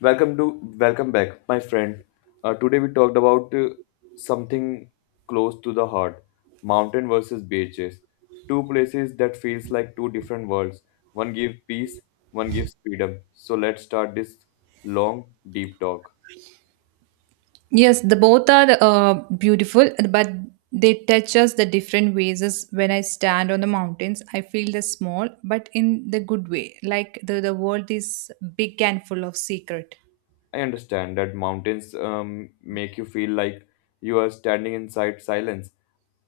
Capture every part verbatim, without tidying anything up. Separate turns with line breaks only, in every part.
Welcome to welcome back, my friend. Uh, today we talked about uh, something close to the heart: mountain versus beaches. Two places that feels like two different worlds. One gives peace, one gives freedom. So let's start this long, deep talk.
Yes, the both are uh, beautiful, but they touch us the different ways. As when I stand on the mountains, I feel the small, but in the good way. Like the, the world is big and full of secret.
I understand that mountains um, make you feel like you are standing inside silence,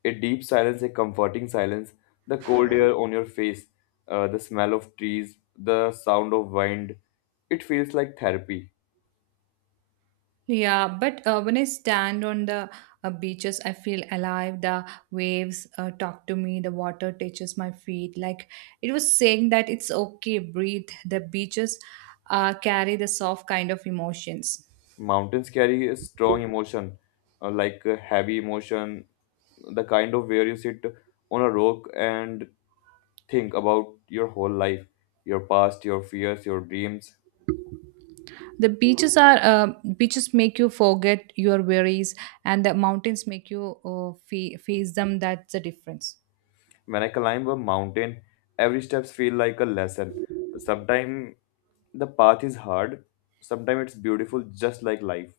a deep silence, a comforting silence, the cold air on your face, uh, the smell of trees, the sound of wind. It feels like therapy.
Yeah, but uh, when I stand on the uh, beaches, I feel alive. The waves uh, talk to me. The water touches my feet. Like it was saying that it's okay, breathe. The beaches uh, carry the soft kind of emotions.
Mountains carry a strong emotion, uh, like a heavy emotion, the kind of where you sit on a rock and think about your whole life, your past, your fears, your dreams.
The beaches are uh, beaches make you forget your worries, and the mountains make you uh, fa- face them. That's the difference.
When I climb a mountain, every steps feel like a lesson. Sometimes the path is hard, sometimes it's beautiful just like life.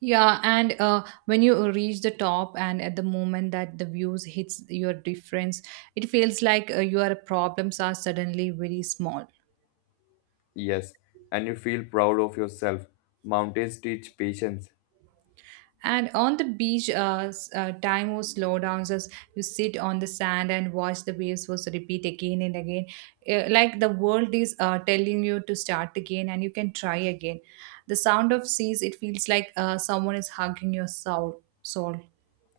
Yeah, and uh, when you reach the top, and at the moment that the views hits your difference, it feels like uh, your problems are suddenly very small.
Yes, and you feel proud of yourself. Mountains teach patience.
And on the beach, uh, s- uh, time was slow down as you sit on the sand and watch the waves was repeat again and again. Uh, like the world is uh, telling you to start again and you can try again. The sound of seas, it feels like uh, someone is hugging your soul. soul.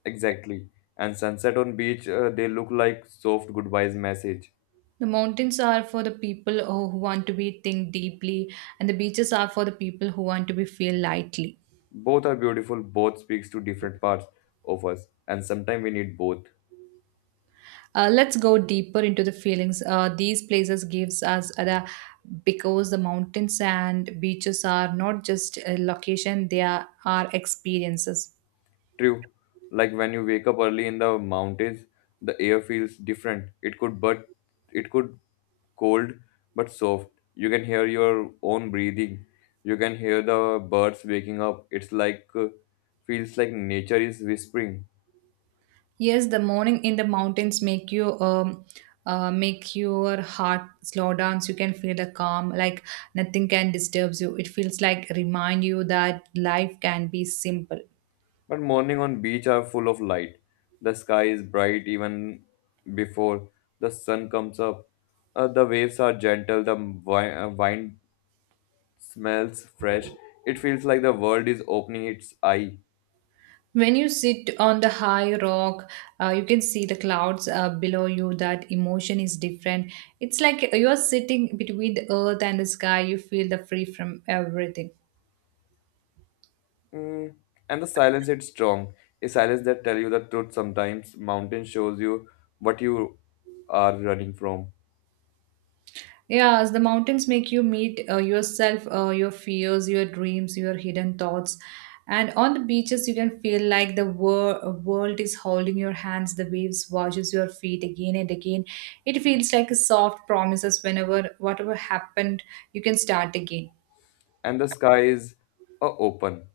Exactly. And sunset on beach, uh, they look like soft goodbyes message.
The mountains are for the people who who want to be think deeply, and the beaches are for the people who want to be feel lightly.
Both are beautiful, both speaks to different parts of us, and sometimes we need both.
Uh, let's go deeper into the feelings uh, these places gives us uh, the because the mountains and beaches are not just a location they are, are experiences.
True. Like when you wake up early in the mountains, the air feels different. It could but it could cold but soft. You can hear your own breathing. You can hear the birds waking up. It's like uh, feels like nature is whispering.
Yes, the morning in the mountains make you um, uh, make your heart slow down so you can feel the calm like nothing can disturb you. It feels like remind you that life can be simple.
But morning on beach are full of light. The sky is bright even before the sun comes up. Uh, the waves are gentle. The wi- uh, wind smells fresh. It feels like the world is opening its eye.
When you sit on the high rock, uh, you can see the clouds uh, below you. That emotion is different. It's like you're sitting between the earth and the sky. You feel the free from everything.
Mm, and the silence, it's strong. A silence that tell you the truth sometimes. Mountain shows you what you are running from.
Yeah, as the mountains make you meet uh, yourself, uh, your fears, your dreams, your hidden thoughts. And on the beaches, you can feel like the wor- world is holding your hands. The waves washes your feet again and again. It feels like a soft promises. Whenever whatever happened, you can start again.
And the sky is uh, open.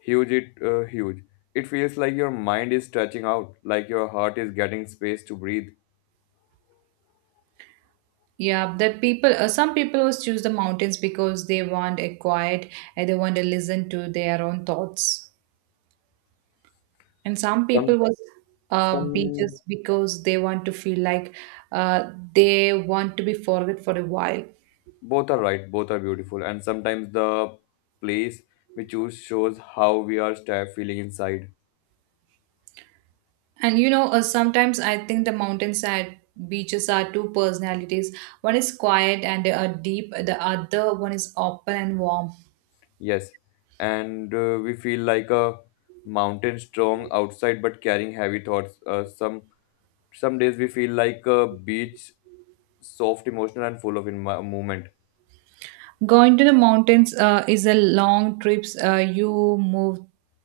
Huge it uh, huge. It feels like your mind is stretching out, like your heart is getting space to breathe.
Yeah, that people, uh, some people always choose the mountains because they want a quiet and they want to listen to their own thoughts. And some
Some
people was uh,
some
beaches because they want to feel like uh, they want to be forget for a while.
both are right, both are beautiful. And sometimes the place we choose shows how we are sta- feeling inside.
And you know, uh, sometimes I think the mountainside beaches are two personalities. One is quiet and uh, deep, the other one is open and warm.
Yes, and uh, we feel like a mountain strong outside but carrying heavy thoughts. Uh, some some days we feel like a beach, soft, emotional, and full of in movement.
Going to the mountains uh, is a long trips. Uh, you move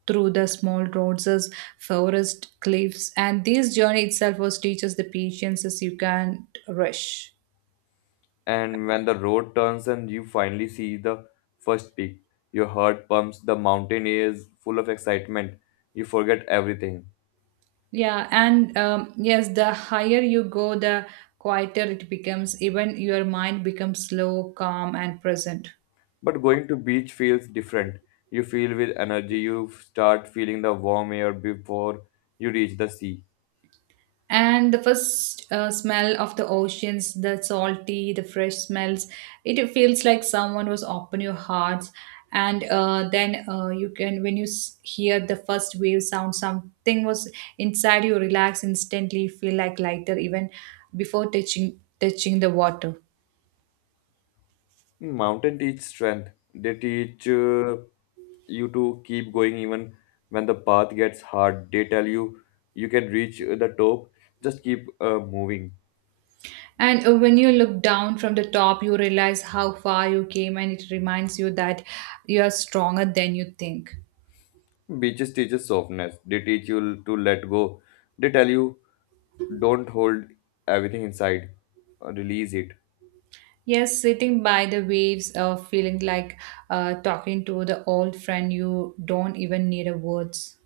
through the small roads, as forest, cliffs, and this journey itself was teaches the patience as you can't rush.
And when the road turns and you finally see the first peak, your heart pumps. The mountain is full of excitement. You forget everything.
Yeah, and um, yes, the higher you go, the quieter it becomes. Even your mind becomes slow, calm, and present.
But going to beach feels different. You feel with energy. You start feeling the warm air before you reach the sea.
And the first uh, smell of the oceans, the salty, the fresh smells, it feels like someone was open your hearts. And uh, then uh, you can, when you s- hear the first wave sound, something was inside you relax instantly, you feel like lighter even before touching touching the water.
Mountain teach strength. They teach uh, you to keep going even when the path gets hard. They tell you you can reach uh, the top. Just keep uh, moving.
And uh, when you look down from the top, you realize how far you came, and it reminds you that you are stronger than you think.
Beaches teaches softness. They teach you to let go. They tell you don't hold everything inside. Uh, Release it.
Yes, sitting by the waves, uh, feeling like uh, talking to the old friend you don't even need a words.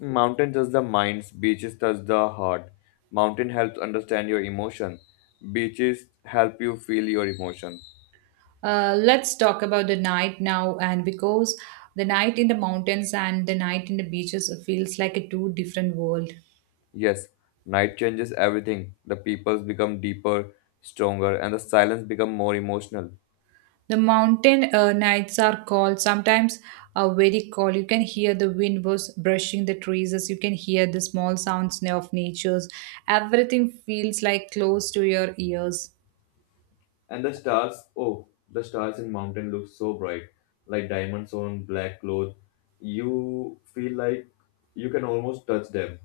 Mountain touch the minds. Beaches touch the heart. Mountain helps understand your emotion. Beaches help you feel your emotion.
Uh, let's talk about the night now, and because the night in the mountains and the night in the beaches feels like a two different world.
Yes, night changes everything. The peoples become deeper, stronger, and the silence become more emotional.
The mountain uh, nights are cold, sometimes are very cold. You can hear the wind was brushing the trees, as you can hear the small sounds of nature's. Everything feels like close to your ears.
And the stars, oh, the stars in mountain look so bright, like diamonds on black cloth. You feel like you can almost touch them.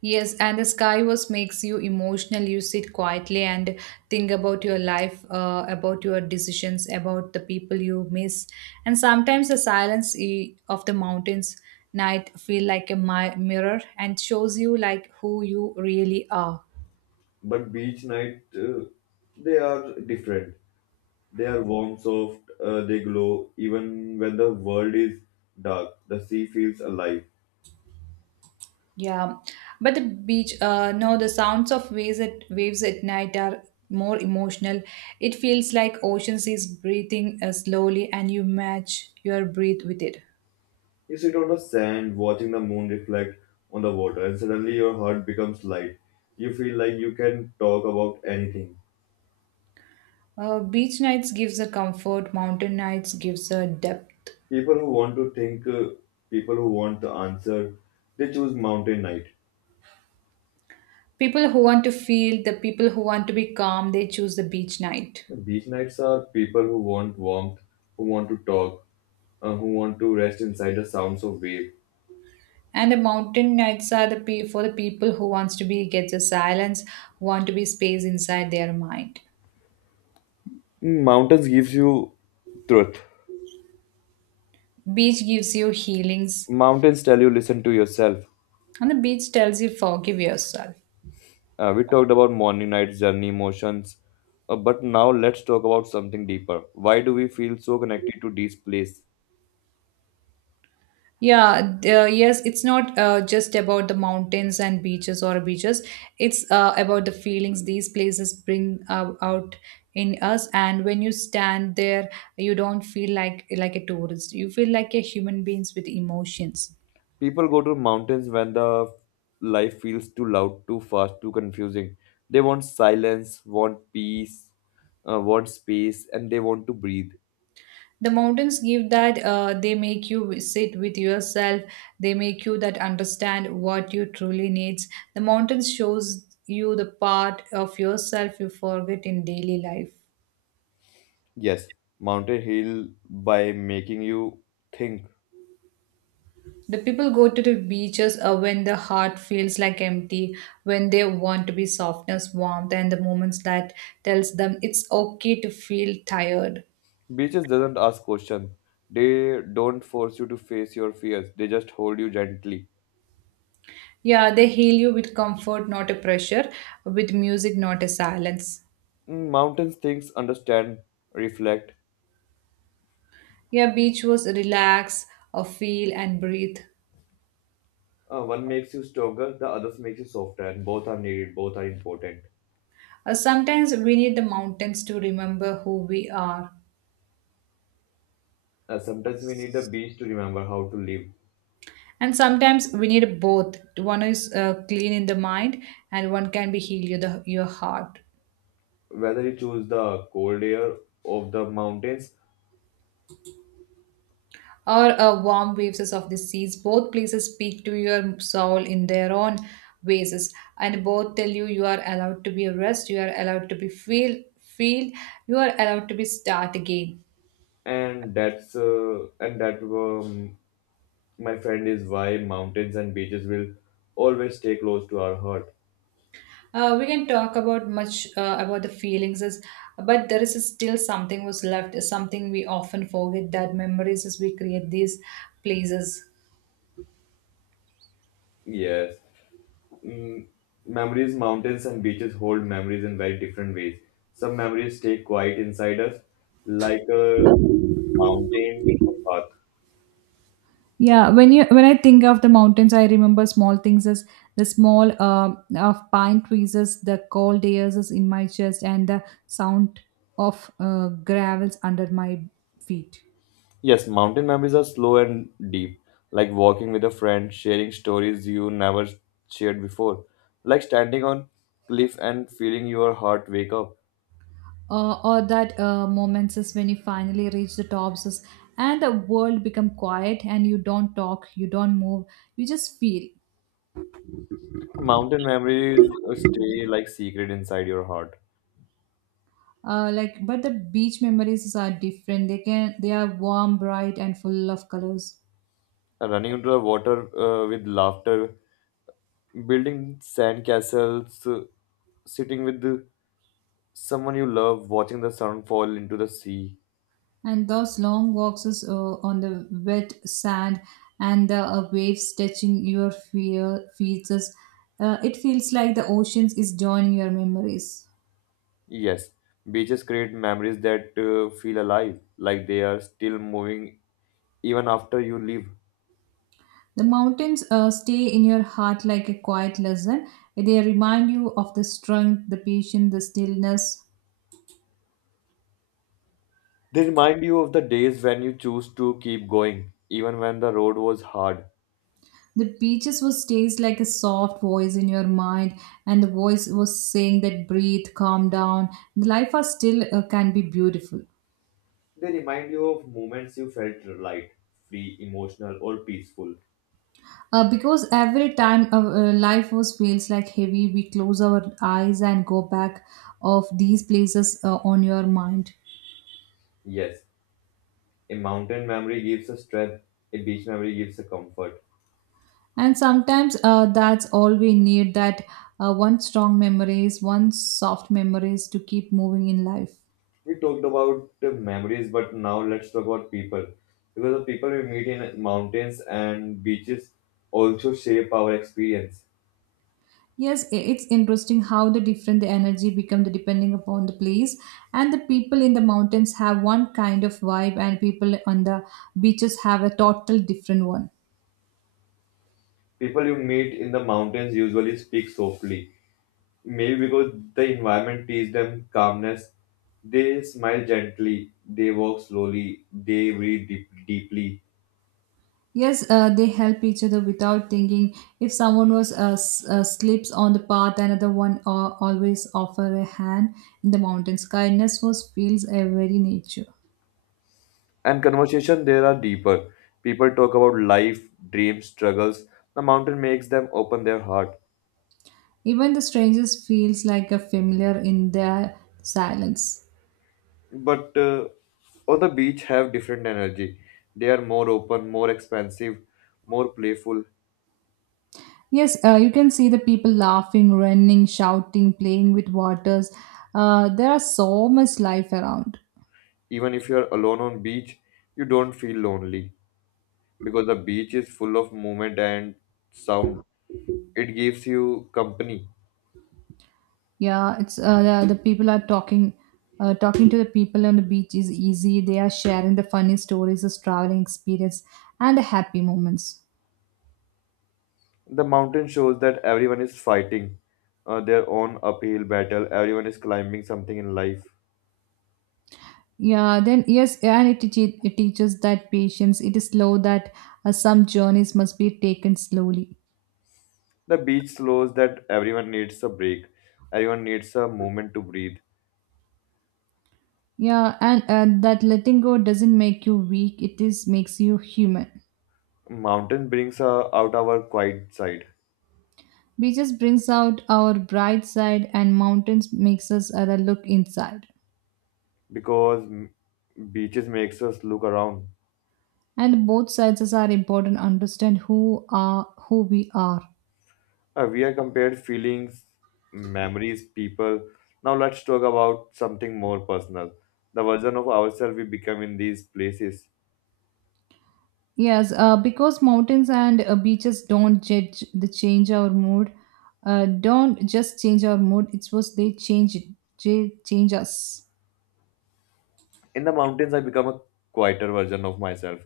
Yes, and the sky was makes you emotional. You sit quietly and think about your life, uh, about your decisions, about the people you miss. And sometimes the silence eh, of the mountains night feel like a mi- mirror and shows you like who you really are.
But beach night, uh, they are different. They are warm, soft. Uh, they glow even when the world is dark. The sea feels alive.
Yeah, but the beach, uh, no, the sounds of waves at waves at night are more emotional. It feels like oceans is breathing uh, slowly, and you match your breath with it.
You sit on the sand, watching the moon reflect on the water, and suddenly your heart becomes light. You feel like you can talk about anything.
Uh, beach nights gives a comfort, mountain nights gives a depth.
People who want to think, uh, people who want the answer, they choose mountain night.
People who want to feel, the people who want to be calm, they choose the beach night.
Beach nights are people who want warmth, who want to talk, uh, who want to rest inside the sounds of wave.
And the mountain nights are the pe- for the people who wants to be get the silence, who want to be space inside their mind.
Mountains gives you truth.
Beach gives you healings,
Mountains tell you listen to yourself.
and the beach tells you forgive yourself.
Uh, we talked about morning, night, journey, emotions, uh, but now let's talk about something deeper. Why do we feel so connected to this place?
Yeah, d- uh, yes, it's not uh, just about the mountains and beaches or beaches. It's uh, about the feelings these places bring uh, out in us. And when you stand there, you don't feel like like a tourist. You feel like a human beings with emotions.
People go to mountains when the life feels too loud, too fast, too confusing. They want silence, want peace, uh, want space, and they want to breathe.
The mountains give that. Uh, they make you sit with yourself. They make you that understand what you truly needs. The mountains shows you the part of yourself you forget in daily life.
Yes, mountain heal by making you think.
The people go to the beaches uh, when the heart feels like empty, when they want to be softness, warmth, and the moments that tells them it's okay to feel tired.
Beaches doesn't ask questions. They don't force you to face your fears. They just hold you gently.
Yeah, they heal you with comfort, not a pressure, with music, not a silence.
Mm. Mountain things understand, reflect.
Yeah, beach was relax, uh, feel and breathe.
Uh, one makes you stronger, the others makes you softer, and both are needed, both are important.
Uh, sometimes we need the mountains to remember who we are.
Uh, sometimes we need the beach to remember how to live.
And sometimes we need both. One is uh, clean in the mind, and one can be heal you the, your heart.
Whether you choose the cold air of the mountains,
Or a warm waves of the seas. Both places speak to your soul in their own ways, and both tell you you are allowed to be rest, you are allowed to be feel, feel, you are allowed to be start again.
and that's uh, and that um, my friend, is why mountains and beaches will always stay close to our heart.
Uh, we can talk about much uh, about the feelings, is- but there is still something was left, something we often forget that memories as we create these places.
Yes, mm, memories, mountains and beaches hold memories in very different ways. Some memories stay quiet inside us, like, Uh, mountain path.
Yeah, when you when I think of the mountains, I remember small things as the small um of pine trees, as the cold airs is in my chest, and the sound of uh, gravels under my feet.
Yes, mountain memories are slow and deep, like walking with a friend, sharing stories you never shared before, like standing on cliff and feeling your heart wake up.
Uh, or that uh, moments is when you finally reach the tops is, and the world become quiet and you don't talk, you don't move, you just feel.
Mountain memories stay like secret inside your heart.
Uh, like but the beach memories are different. They can they are warm, bright, and full of colors.
Running into the water uh, with laughter, building sand castles, uh, sitting with the- someone you love, watching the sun fall into the sea.
And those long walks is, uh, on the wet sand and the uh, waves touching your fear, feet, is, uh, it feels like the oceans is joining your memories.
Yes, beaches create memories that uh, feel alive, like they are still moving even after you leave.
The mountains uh, stay in your heart like a quiet lesson. They remind you of the strength, the patience, the stillness.
They remind you of the days when you choose to keep going, even when the road was hard.
The beaches was stays like a soft voice in your mind, and the voice was saying that breathe, calm down. Life are still uh, can be beautiful.
They remind you of moments you felt light, free, emotional, or peaceful.
Uh, because every time uh, uh, life was feels like heavy, we close our eyes and go back of these places uh, on your mind.
Yes, a mountain memory gives a strength, a beach memory gives a comfort.
And sometimes uh, that's all we need that uh, one strong memories, one soft memories to keep moving in life.
We talked about the memories, but now let's talk about people. Because the people we meet in mountains and beaches also shape our experience.
Yes, i- it's interesting how the different the energy become the depending upon the place. And the people in the mountains have one kind of vibe, and people on the beaches have a total different one.
People you meet in the mountains usually speak softly, maybe because the environment teaches them calmness. They smile gently, they walk slowly, they breathe deep, deeply.
Yes, uh, they help each other without thinking. If someone was uh, s- uh, slips on the path, another one uh, always offer a hand in the mountains. Kindness was feels a very nature.
And conversation there are deeper. People talk about life, dreams, struggles. The mountain makes them open their heart.
Even the strangers feels like a familiar in their silence.
But uh, on the beach have different energy. They are more open, more expansive, more playful.
Yes, uh, you can see the people laughing, running, shouting, playing with waters. Uh, there are so much life around.
Even if you are alone on beach, you don't feel lonely. Because the beach is full of movement and sound. It gives you company.
Yeah, it's uh, the, the people are talking, uh, talking to the people on the beach is easy. They are sharing the funny stories, the traveling experience, and the happy moments.
The mountain shows that everyone is fighting uh, their own uphill battle, everyone is climbing something in life.
Yeah, then yes, and it, teach, it teaches that patience. It is slow that uh, some journeys must be taken slowly.
The beach slows that everyone needs a break, everyone needs a moment to breathe.
Yeah, and uh, that letting go doesn't make you weak. It is makes you human.
Mountain brings uh, out our quiet side,
Beaches brings out our bright side, and mountains makes us uh, look inside.
because m- beaches makes us look around.
And both sides are important to understand who are who we are.
Uh, we have compared feelings, memories, people. Now let's talk about something more personal. The version of ourselves we become in these places.
Yes, uh, because mountains and uh, beaches don't judge the change our mood, uh, don't just change our mood it's was they change it they change us.
In the mountains, I become a quieter version of myself.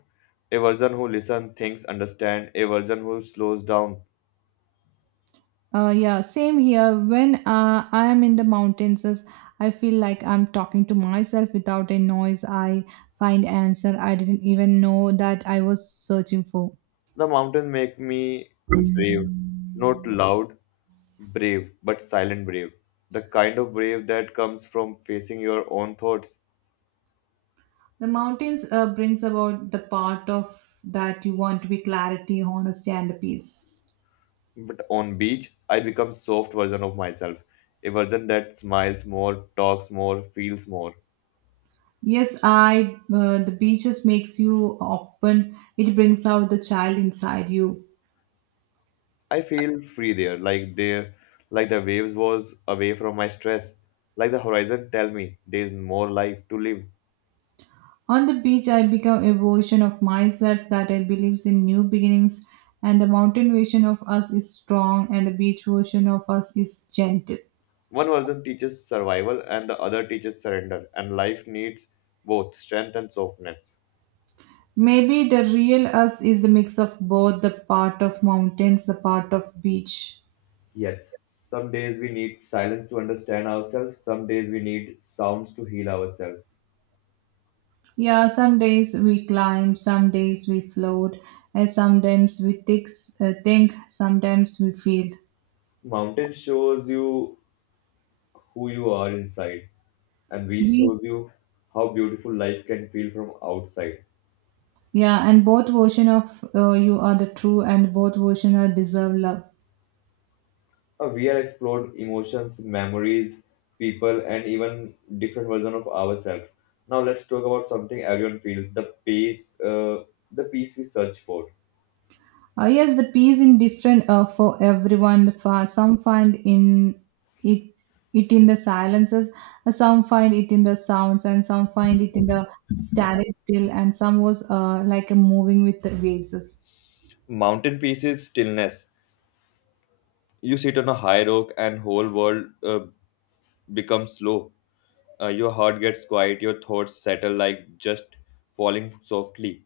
A version who listens, thinks, understands. A version who slows down.
Uh, yeah same here when uh, I am in the mountains as I feel like I'm talking to myself without a noise. I find answer I didn't even know that I was searching for.
The mountains make me brave. Not loud, brave, but silent brave. The kind of brave that comes from facing your own thoughts.
The mountains uh, brings about the part of that you want to be clarity, honesty, and the peace.
But on beach, I become soft version of myself, a version that smiles more, talks more, feels more.
Yes, I uh, the beaches makes you open. It brings out the child inside you.
I feel free there, like there, like the waves was away from my stress, like the horizon tell me there is more life to live.
On the beach, I become a version of myself that I believes in new beginnings, and the mountain version of us is strong, and the beach version of us is gentle.
One version teaches survival, and the other teaches surrender, and life needs both strength and softness.
Maybe the real us is a mix of both the part of mountains, the part of beach.
Yes, some days we need silence to understand ourselves, some days we need sounds to heal ourselves.
Yeah, some days we climb, some days we float, and sometimes we think, uh, think sometimes we feel.
Mountain shows you who you are inside, and we
We,
shows you how beautiful life can feel from outside.
yeah, and both version of uh, you are the true, and both version are deserve love.
Uh, we have explored emotions, memories, people, and even different version of ourselves. Now let's talk about something everyone feels: the peace, uh, the peace we search for.
Uh, yes, the peace in different uh, for everyone. For some find in it it in the silences, uh, some find it in the sounds, and some find it in the static still, and some was uh, like a moving with the waves.
Mountain peace is stillness. You sit on a high rock, and whole world uh, becomes slow. Uh, your heart gets quiet. Your thoughts settle like just falling softly.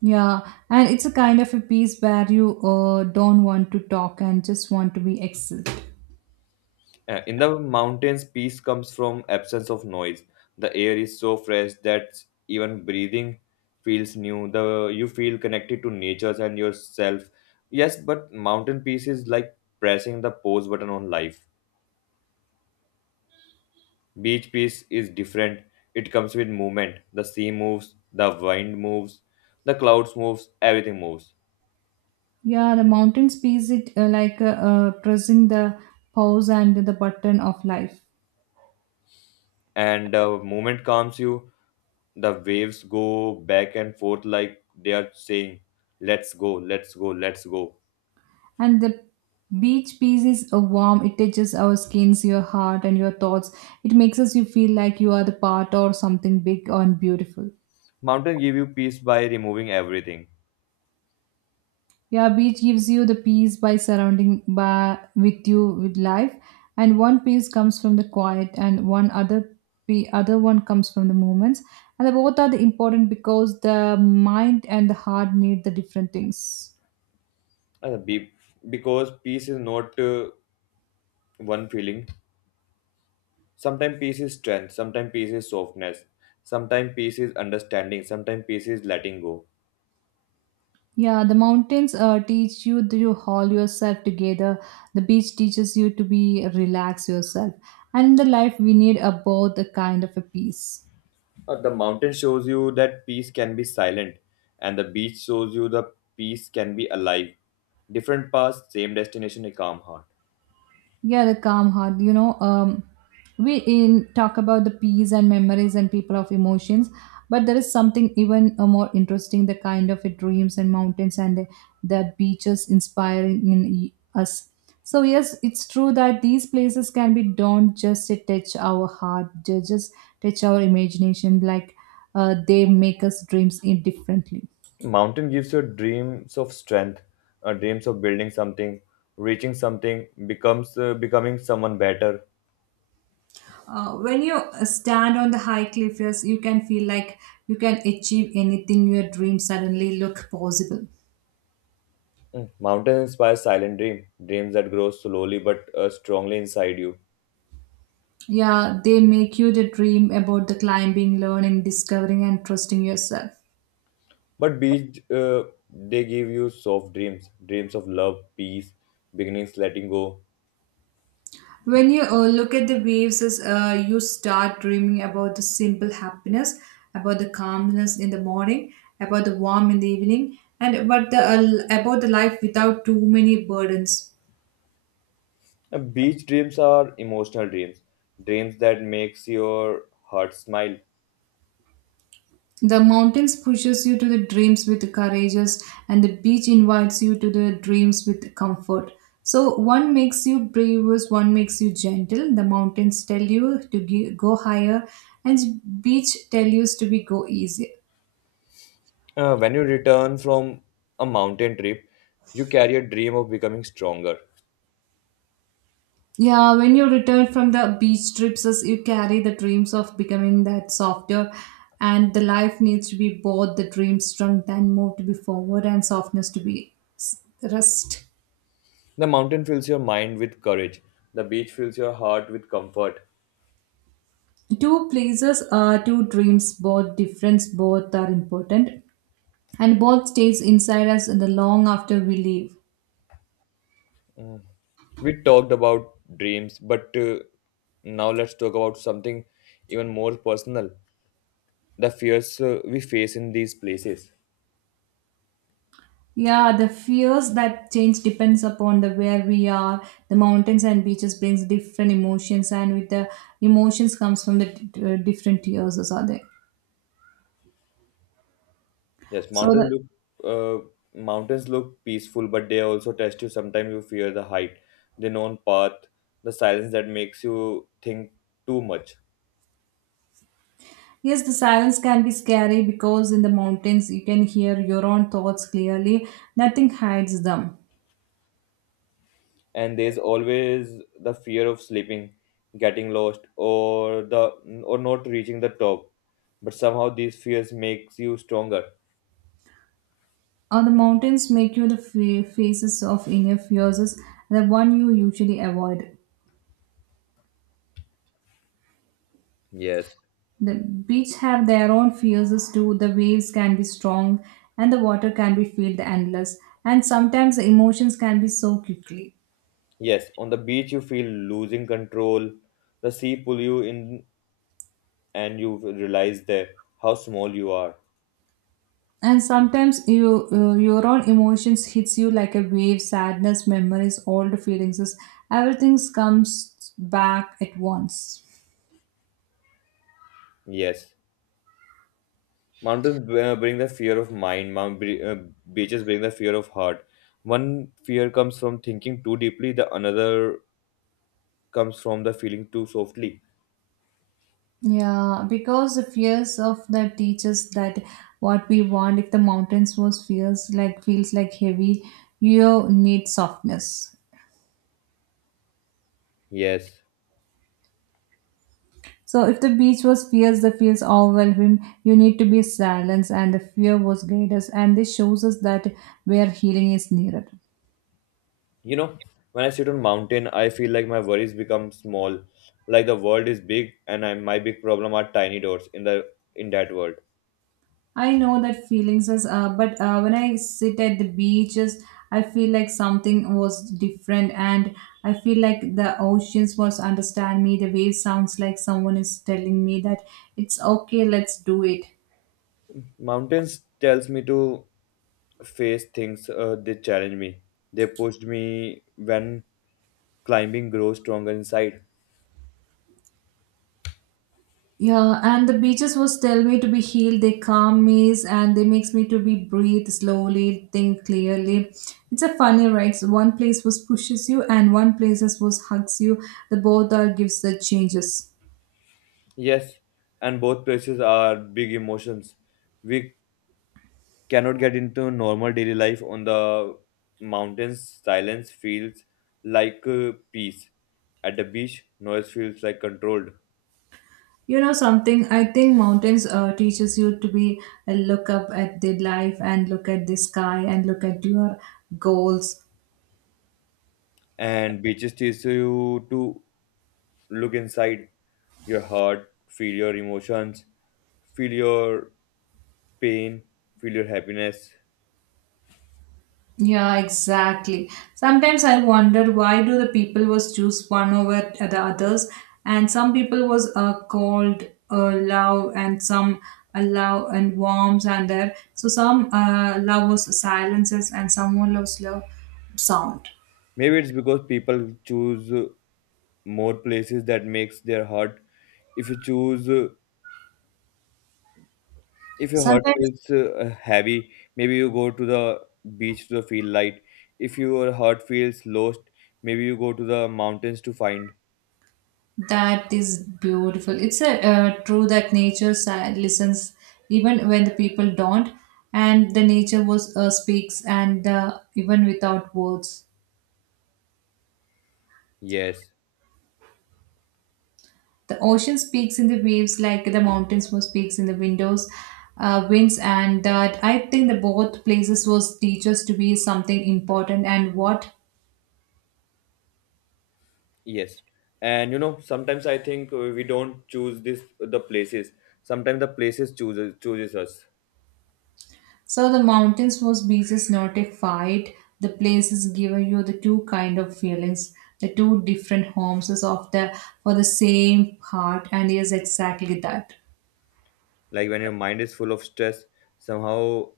Yeah, and it's a kind of a piece where you uh, don't want to talk and just want to be excelled.
Uh, in the mountains, peace comes from absence of noise. The air is so fresh that even breathing feels new. The you feel connected to nature and yourself. Yes, but mountain peace is like pressing the pause button on life. Beach peace is different. It comes with movement. The sea moves, the wind moves, the clouds moves, everything moves.
Yeah, the mountains piece it uh, like uh, uh, pressing the pause and the button of life.
And the moment calms you, the waves go back and forth like they are saying, "Let's go, let's go, let's go."
And the beach piece is a warm, it touches our skins, your heart, and your thoughts. It makes us you feel like you are the part or something big and beautiful.
Mountain give you peace by removing everything.
Yeah, beach gives you the peace by surrounding by with you with life, and one peace comes from the quiet, and one other pe- other one comes from the moments, and the both are the important because the mind and the heart need the different things.
Uh, be- because peace is not uh, one feeling. Sometimes peace is strength, sometimes peace is softness, sometimes peace is understanding, sometimes peace is letting go.
Yeah, the mountains uh, teach you to haul yourself together. The beach teaches you to be relax yourself, and in the life we need a both a kind of a peace.
Uh, the mountain shows you that peace can be silent, and the beach shows you the peace can be alive. Different paths, same destination, a calm heart.
Yeah, the calm heart. You know, um, we in talk about the peace and memories and people of emotions, but there is something even uh, more interesting. The kind of it, dreams and mountains and the the beaches inspiring in y- us. So yes, it's true that these places can be don't just touch our heart, they just touch our imagination. Like uh, they make us dreams in differently.
Mountain gives you dreams of strength, uh, dreams of building something, reaching something, becomes uh, becoming someone better.
Uh, when you uh, stand on the high cliff, yes, you can feel like you can achieve anything your dreams suddenly look possible.
Mm. Mountains inspire silent dream, dreams that grow slowly but uh, strongly inside you.
Yeah, they make you the dream about the climbing, learning, discovering, and trusting yourself.
But beach, uh, they give you soft dreams, dreams of love, peace, beginnings, letting go.
When you uh, look at the waves, as uh, you start dreaming about the simple happiness, about the calmness in the morning, about the warm in the evening, and about the uh, about the life without too many burdens.
Uh, beach dreams are emotional dreams, dreams that makes your heart smile.
The mountains pushes you to the dreams with courageous and the beach invites you to the dreams with comfort. So one makes you brave, bravest, one makes you gentle. The mountains tell you to gi- go higher and beach tell you to be go easier.
Uh, when you return from a mountain trip, you carry a dream of becoming stronger.
Yeah, when you return from the beach trips, as you carry the dreams of becoming that softer and the life needs to be both the dreams strength and move to be forward and softness to be s- rest.
The mountain fills your mind with courage. The beach fills your heart with comfort.
Two places uh, two dreams both difference both are important and both stays inside us in the long after we leave.
Hmm. We talked about dreams, but uh, now let's talk about something even more personal: the fears uh, we face in these places.
Yeah, the fears that change depends upon the where we are. The mountains and beaches brings different emotions and with the emotions comes from the d- uh, different tears or something.
Yes,
So
mountains
the
look uh, mountains look peaceful, but they also test you. Sometimes you fear the height, the known path, the silence that makes you think too much.
Yes, the silence can be scary because in the mountains you can hear your own thoughts clearly, nothing hides them.
And there's always the fear of sleeping, getting lost, or the or not reaching the top. But somehow these fears makes you stronger.
Or the mountains make you the fa- faces of inner fears, the one you usually avoid.
Yes.
The beach have their own fears too. The waves can be strong, and the water can be filled endless. And sometimes the emotions can be so quickly.
Yes, on the beach you feel losing control. The sea pull you in and you realize that how small you are.
And sometimes you, uh, your own emotions hits you like a wave. Sadness, memories, old feelings, everything comes back at once.
Yes. Mountains b- uh, bring the fear of mind. Mount bri- uh, beaches bring the fear of heart. One fear comes from thinking too deeply, the another comes from the feeling too softly.
Yeah, because the fears of the teachers that what we want, if the mountains was fears like feels like heavy, you need softness.
Yes.
So if the beach was fears, the fears overwhelm him, you need to be silence and the fear was greatest and this shows us that where healing is nearer.
You know, when I sit on mountain, I feel like my worries become small, like the world is big and I, my big problem are tiny dots in the in that world.
I know that feelings was, uh, but uh, when I sit at the beaches, I feel like something was different, and I feel like the oceans was understand me. The waves sounds like someone is telling me that it's okay. Let's do it.
Mountains tells me to face things, uh, they challenge me, they pushed me when climbing grows stronger inside.
Yeah, and the beaches was tell me to be healed. They calm me and they makes me to be breathe slowly, think clearly. It's a funny, right? So one place was pushes you, and one places was hugs you. The both are gives the changes.
Yes, and both places are big emotions we cannot get into normal daily life. On the mountains silence feels like uh, peace. At the beach noise feels like controlled.
You know something, I think mountains uh, teaches you to be uh, look up at the life and look at the sky and look at your goals.
And beaches teach you to look inside your heart, feel your emotions, feel your pain, feel your happiness.
Yeah, exactly. Sometimes I wonder why do the people was choose one over the others, and some people was uh, cold, uh, love, and some uh, love and warmth and there. So some uh, love was silences, and someone loves love sound.
Maybe it's because people choose uh, more places that makes their heart. If you choose, uh, if your heart
Sometimes
feels uh, heavy, maybe you go to the beach to feel light. If your heart feels lost, maybe you go to the mountains to find.
That is beautiful. It's a uh, true that nature si- listens even when the people don't, and the nature was uh, speaks and uh, even without words.
Yes,
The ocean speaks in the waves like the mountains was speaks in the windows, uh, winds, and that I think the both places was teachers to be something important and what.
yes. And you know, sometimes I think uh, we don't choose this the places. Sometimes the places chooses chooses us.
So the mountains was beaches, not a fight. The places give you the two kind of feelings, the two different homes is of the for the same heart, and is exactly that.
Like when your mind is full of stress, somehow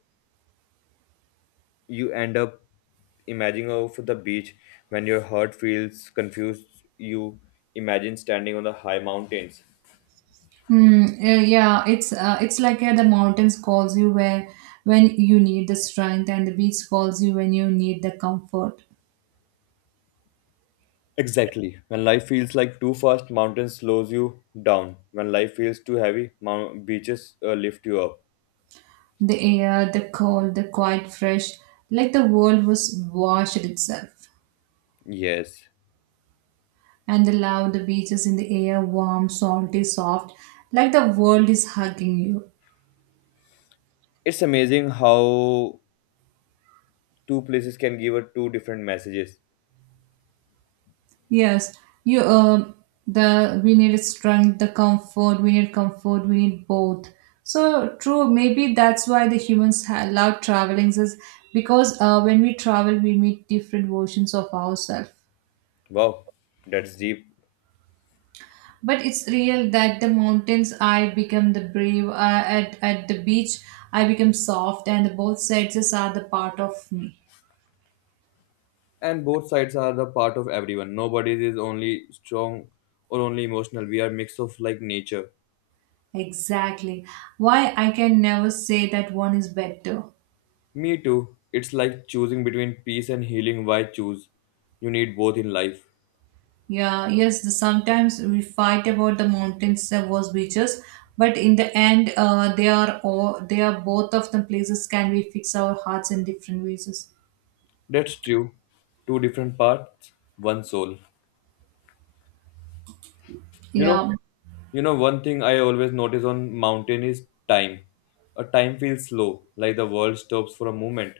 you end up imagining of the beach. When your heart feels confused, you imagine standing on the high mountains.
Hmm. Eh, yeah, it's uh, it's like uh, the mountains calls you where when you need the strength, and the beach calls you when you need the comfort.
Exactly, when life feels like too fast mountains slows you down. When life feels too heavy, mount- beaches uh, lift you up.
The air, the cold, the quiet, fresh, like the world was washed itself.
Yes,
And the love, the beaches in the air, warm, salty, soft, like the world is hugging you.
it's amazing how two places can give us two different messages.
Yes, you. Um, the we need strength, the comfort. We need comfort. We need both. So true. Maybe that's why the humans ha- love traveling is because uh, when we travel, we meet different versions of ourselves.
Wow, that's deep.
But it's real that the mountains, I become the brave. Uh, at at the beach, I become soft, and both sides are the part of me.
And both sides are the part of everyone. Nobody is only strong or only emotional. We are mix of like nature.
Exactly. Why I can never say that one is better.
Me too. It's like choosing between peace and healing. Why choose? You need both in life.
Yeah, yes, the, sometimes we fight about the mountains that was beaches, but in the end, uh, they are all they are both of the places can we fix our hearts in different ways.
That's true. Two different parts, one soul. You know,
Yeah,
you know one thing I always notice on mountain is time. A time feels slow, like the world stops for a moment.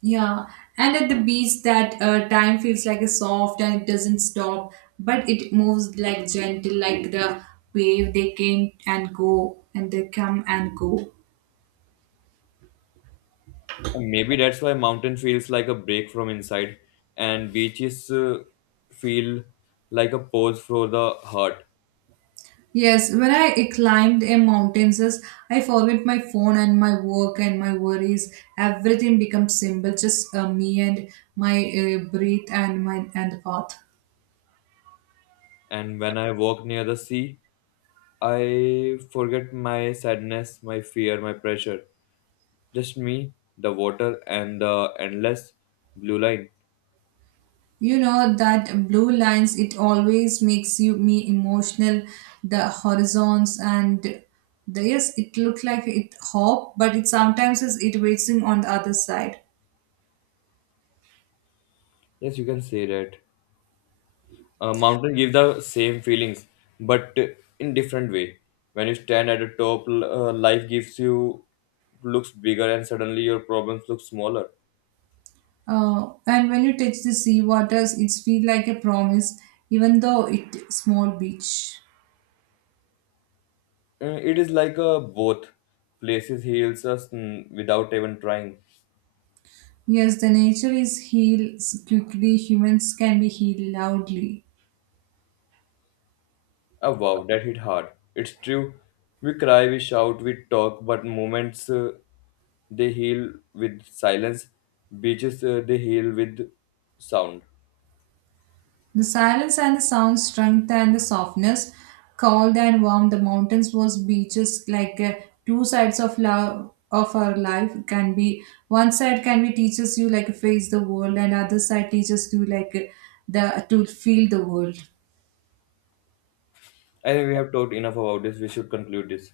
yeah. And at the beach, that uh, time feels like a soft and it doesn't stop, but it moves like gentle, like the wave they came and go and they come and go.
And maybe that's why mountain feels like a break from inside, and beaches uh, feel like a pause for the heart.
Yes, when I climbed a mountain, sis, I forget my phone and my work and my worries. Everything becomes simple, just uh, me and my uh, breath and my and the path.
And when I walk near the sea, I forget my sadness, my fear, my pressure. Just me, the water, and the endless blue line.
You know that blue lines. It always makes you me emotional. The horizons and the yes, it looks like it hope, but it sometimes is it waiting on the other side.
Yes, you can say that. A mountain gives the same feelings, but in different way. When you stand at the top, l- uh, life gives you looks bigger, and suddenly your problems look smaller.
Uh, and when you touch the sea waters, it feel like a promise, even though it small beach.
Uh, It is like a both places heals us mm, without even trying.
Yes, the nature is healed quickly, humans can be healed loudly.
Oh wow, that hit hard. It's true. We cry, we shout, we talk, but moments uh, they heal with silence. Beaches uh, they heal with sound.
The silence and the sound, strength and the softness, cold and warm, the mountains was beaches like uh, two sides of love of our life can be one side can be teaches you like face the world and other side teaches you like uh, the to feel the world.
I think we have talked enough about this. We should conclude this.